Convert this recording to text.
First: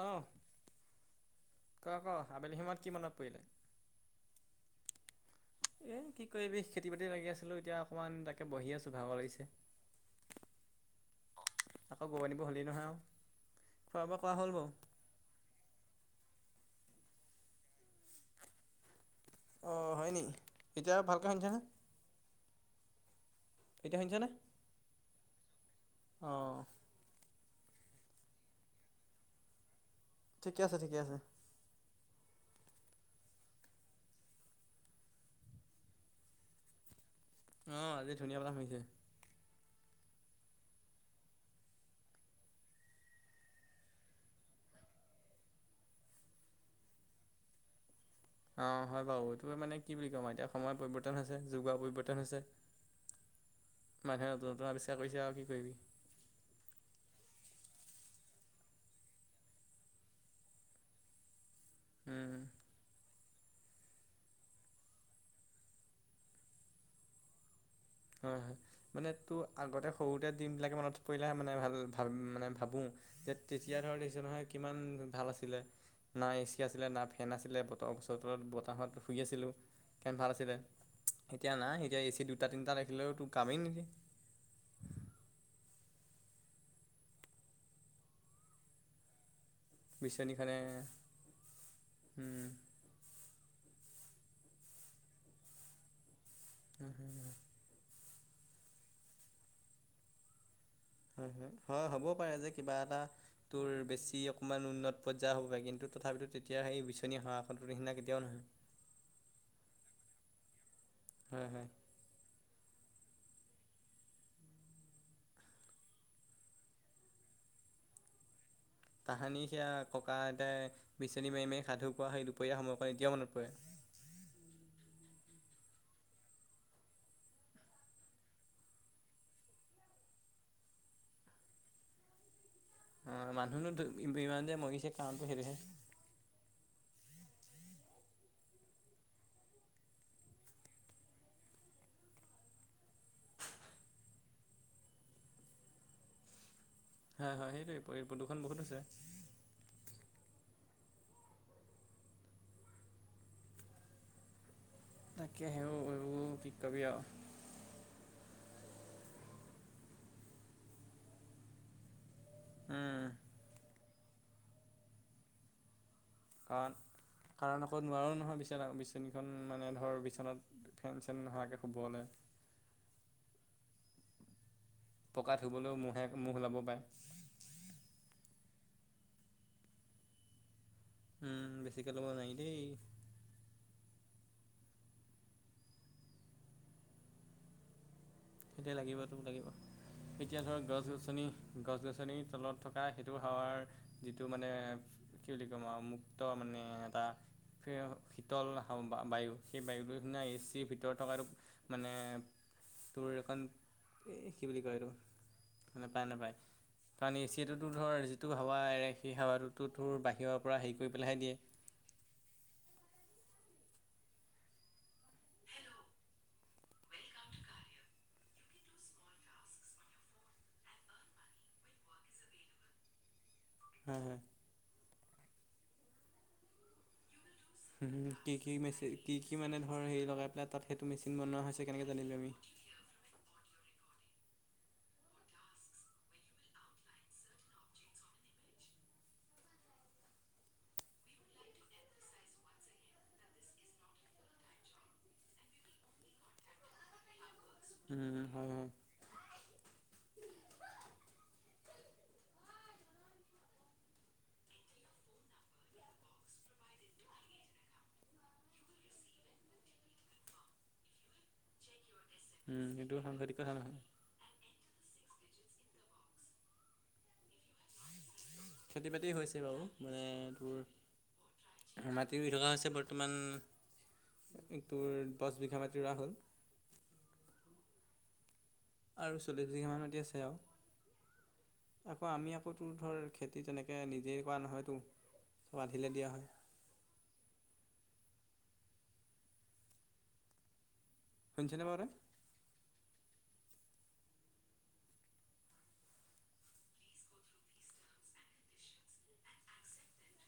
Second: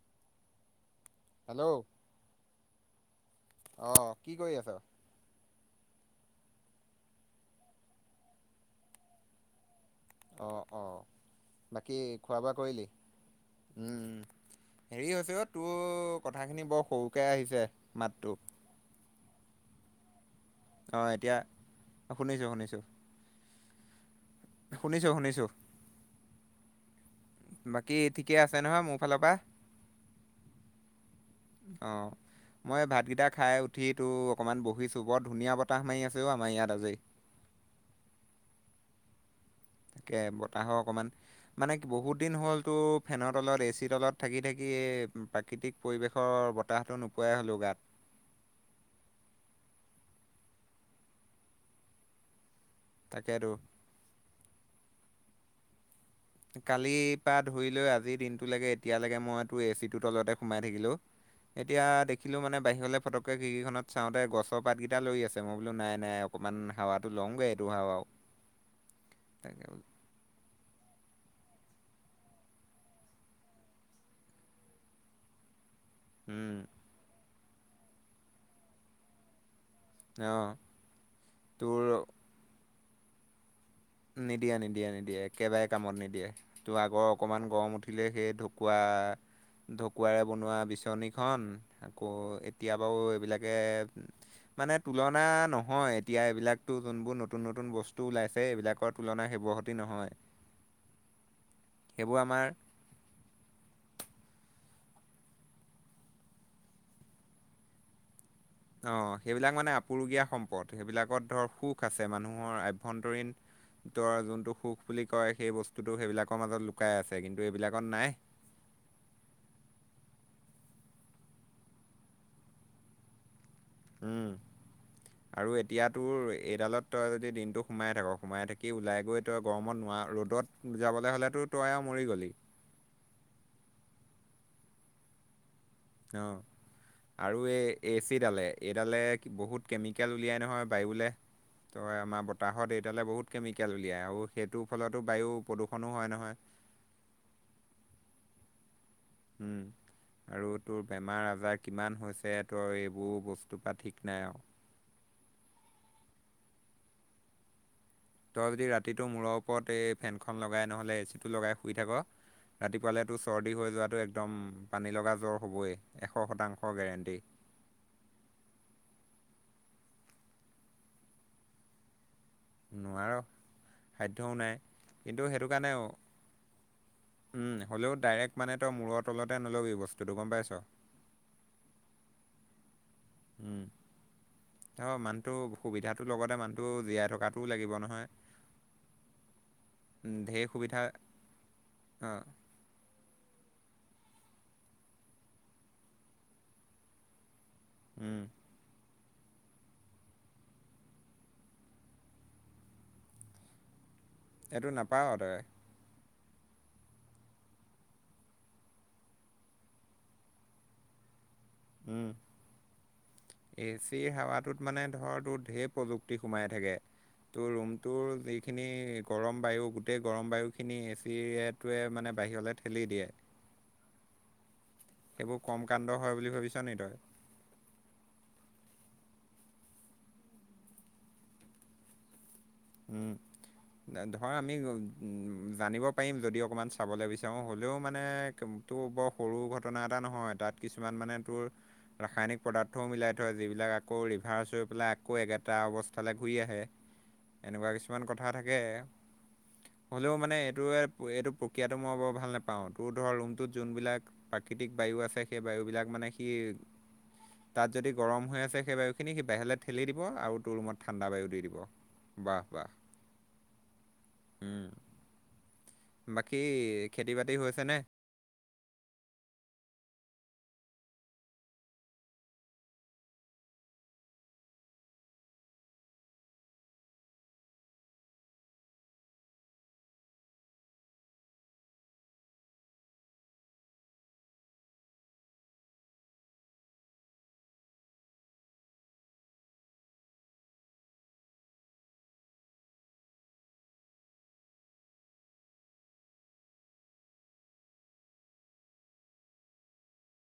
অ'। Hello ক' ক' আবেলি সময়ত কিমানত কৰিবি? অঁ কি কৰি আছ? এ, কি কৰিববি, খেতি বাতি লাগি আছিলোঁ, এতিয়া অকমান তাকে বহি আছোঁ, ভাগৰ লাগিছে। অ', অ' বাকী আকৌ গৰু খোৱা আনিব বোৱা হ'লেই কৰিলি? নহয় আৰু উম, খোৱা বোৱা কৰা হ'ল উম। বাৰু। হেৰি হৈছে অ' তোৰ কথাখিনি বৰ সৰুকে আহিছে মাতটো। অ' হয় নি? অ', ভালকৈ এতিয়া শুনিছানে? শুনিছো শুনিছো। এতিয়া শুনিছা নে? শুনিছোঁ শুনিছোঁ। অ'। বাকী ঠিকে আছে নহয় মোৰ ফালৰ পৰা। ঠিকে আছে, ঠিকে আছে। অ'। মই ভাতকেইটা খাই উঠি তোৰ অকণমান বহিছোঁ বৰ ধুনীয়া বতাহ মাৰি আছে অ' আমাৰ ইয়াত আজি। অ', আজি ধুনীয়া বতাহ মাৰি আছে। তাকে, বতাহৰ অকমান মানে বহুত দিন হ'ল তোৰ ফেনৰ তলত এ চিৰ তলত থাকি থাকি প্ৰাকৃতিক পৰিৱেশৰ বতাহটো নোপোৱাই হ'লো গাত। অ', হয় বাৰু এইটো মানে কি বুলি ক'ম এতিয়া সময়ৰ পৰিৱৰ্তন হৈছে যোগাৰ পৰিৱৰ্তন হৈছে। তাকেটো। মানুহে নতুন নতুন আৱিষ্কাৰ কৰিছে আৰু, কি কৰিবি। কালিৰ পৰা ধৰি লৈ আজিৰ দিনটো লকে এতিয়ালৈকে মইতো এচি ৰ তলতে সোমাই থাকিলো। [inaudible] এতিয়া উম। দেখিলো মানে বাহিৰলৈ ফটককে খিৰিকিখনত চাওঁতে গছৰ পাতকেইটা লৰি আছে, মই বোলো নাই নাই অকণমান হাৱাটো ল'মগৈ এইটো হাৱাও হয় হয়, মানে তোৰ তাকে বোলো আগতে সৰুতে দিন বিলাকে মনত পৰিলেহে মানে ভাল ভ মানে ভাবো। যে তেতিয়া ধৰ দেখিছোঁ নহয়, কিমান ভাল আছিলে। না এ চি উম, আছিলে, না ফেন আছিলে, বতৰ গচৰ তলত বতাহত শুই আছিলোঁ। কেনফাৰ আছিলে, অ' এতিয়া নাই তোৰ এতিয়া এ চি দুটা তিনিটা ৰাখিলেও তোৰ কামেই নিদিয়ে। নিদিয়ে নিদিয়ে নিদিয়ে, একেবাৰে কামত নিদিয়ে। তোৰ আগৰ অকমান গৰম উঠিলে, সেই ঢকুৱা ঢকুৱাৰে বনোৱা বিচনীখনে বিচনীখন, আকৌ উম এতিয়া বাৰু এইবিলাকে, মানে তুলনা নহয় এতিয়া এইবিলাক যোনবোৰ নতুন নতুন বস্তু ওলাইছে, এইবিলাকৰ তুলনা শেৱহতি নহয়। হয়, হ'বও সেইবোৰ পাৰে আমাৰ যে কিবা এটা তোৰ বেছি অকণমান উন্নত পৰ্যায় হ'ব পাৰে কিন্তু তথাপিতো তেতিয়া সেই বিচনী সঁহা এখনৰৰ নিচিনা কেতিয়াও নহয়। অ', সেইবিলাক মানে আপুৰুগীয়া সম্পদ সেইবিলাকত হয় ধৰ হয় সুখ আছে, মানুহৰ আভ্যন্তৰীণ তোৰ যোনটো সুখ বুলি কয়, সেই বস্তুটো সেইবিলাকৰ মাজত লুকাই আছে, কিন্তু এইবিলাকত নাই। তাহানি সেয়া ককা আইটাই বিচনী মাৰি মাৰি, সাধু কোৱা সেই দুপৰীয়া সময়কণ এতিয়াও মনত পৰে। উম। আৰু এতিয়া তোৰ এইডালত তই যদি দিনটো সোমাই থাক, সোমাই থাকি ওলাই গৈ তই গৰমত নোৱাৰা ৰ'দত যাবলৈ হ'লেতো তই আৰু মৰি গ'লি। অ' মানুহনো ইমান যে মৰিছে কাৰণটো সেইটোহে। অ'। আৰু এই এচিডালে এইডালে বহুত কেমিকেল উলিয়াই নহয়, বায়ুলে। তই আমাৰ বতাহত এইডালে বহুত কেমিকেল উলিয়ায় আৰু সেইটোৰ ফলতো বায়ু প্ৰদূষণ হয় নহয়। হয় হয়, সেইটোৱেই প্ৰদূৰষণ বহুত হৈছে। উম আৰু তোৰ বেমাৰ আজাৰ কিমান হৈছে, তোৰ এইবোৰ বস্তুৰ পৰা ঠিক নাই আৰু। তাকে সেই কি কবি আৰু। তই যদি ৰাতিটো মূৰৰ ওপৰত এই ফেনখন লগাই নহ'লে এ চিটো লগাই শুই থাক উম ৰাতিপুৱালে তোৰ চৰ্দি হৈ যোৱাটো একদম পানীলগা জ্বৰ হ'বই, এশ কাৰণ শতাংশ গেৰেণ্টি। কাৰণ আকৌ নোৱাৰোঁ নহয়, বিচনা বিচনীখন মানে ধৰ বিচনাত ফেন চেন নোহোৱাকৈ শুবলৈ। নোৱাৰো, সাধ্যও নাই। কিন্তু পকা সেইটো কাৰণে শুবলৈও মোহে মহ উলাব পাৰে। উম হলেও ডাইৰেক্ট মানে তই মূৰৰ তলতে নল'বি বস্তুটো গম পাইছ। উম, বেছিকে ল'ব নোৱাৰি দেই। উম, অ, মানুহটো সুবিধাটো লগতে মানুহটো জীয়াই থকাতোও লাগিব নহয়। তেতিয়া লাগিবটো লাগিব, এতিয়া ঢেৰ ধৰক সুবিধা গছ-গছনি গছ গছনিৰ অঁ তলত। থকা সেইটো সেৱাৰ যিটো মানে, কি বুলি ক'ম আৰু মুক্ত মানে এটা উম শীতল বায়ু, সেই বায়ুটো সিনা এচিৰ ভিতৰত থকা মানে তোৰ একণ, এই কি বুলি কয় এইটো নাপাৱ তই মানে নেপায় নেপায়। কাৰণ এচি টোতো ধৰ, যিটো হাৱা এৰে সেই সাৱাটো ধোৰ বাহিৰৰ পৰা হেৰি কৰি পেলাইহে দিয়ে। উম, এ চি হাৱাটোত মানে ধৰ তোৰ ঢেৰ প্ৰযুক্তি সোমাই থাকে তোৰ ৰুমটোৰ যি খিনি গৰম বায়ু গোটেই গৰম বায়ুখিনি এ চিটোৱে মানে বাহিৰলৈ ঠেলি দিয়ে। হয়, হয়। সেইবোৰ কম কাণ্ড হয় বুলি ভাবিছা নি তই। কি কি মেচিন, কি কি মানে, ধৰ হেৰি লগাই পেলাই তাত সেইটো মেচিন বনোৱা হৈছে কেনেকৈ জানিলো আমি। উম, ধৰ আমি জানিব পাৰিম যদি অকণমান চাবলৈ বিচাৰোঁ হ'লেও মানে টোৰ বৰ সৰু ঘটনা এটা নহয়, তাত কিছুমান মানে তোৰ ৰাসায়নিক পদাৰ্থও মিলাই থয়, যিবিলাক আকৌ ৰিভাৰ্চ হৈ পেলাই আকৌ একেটা অৱস্থালৈ ঘূৰি আহে। এনেকুৱা কিছুমান উম কথা হয় থাকে। [inaudible] হ'লেও মানে এইটো-এইটো প্ৰক্ৰিয়াতটো মই বৰ ভাল নোপাওঁ, তোৰ ধৰ ৰুমটোত যোনবিলাক প্ৰাকৃতিক বায়ু আছে সেই বায়ুবিলাক মানে সি তাত যদি গৰম হৈ আছে সেই বায়ু খিনি সি বাহিৰলৈ ঠেলি দিব, আৰু তোৰ ৰুমত ঠাণ্ডা বায়ু দি দিব। বাহ উম, বাহ সেইটো সাংঘাতিক কথা নহয়। উম, বাকী খেতি-বাতি হৈছে নে? খেতি-বাতি হৈছে বাৰু মানে তোৰ মাটিৰ ৰুই থকা হৈছে বৰ্তমান। একটোৰ দশ বিঘা মাটি ৰোৱা হ'ল। আৰু চল্লিছ বিঘামান‌ মাটি আছে আৰু। আকৌ আমি আকৌ তোৰ ধৰ খেতি তেনেকৈ নিজেই কৰা নহয়তো। ৱাধিলে দিয়া হয়। সোনচনে বাৰু তই?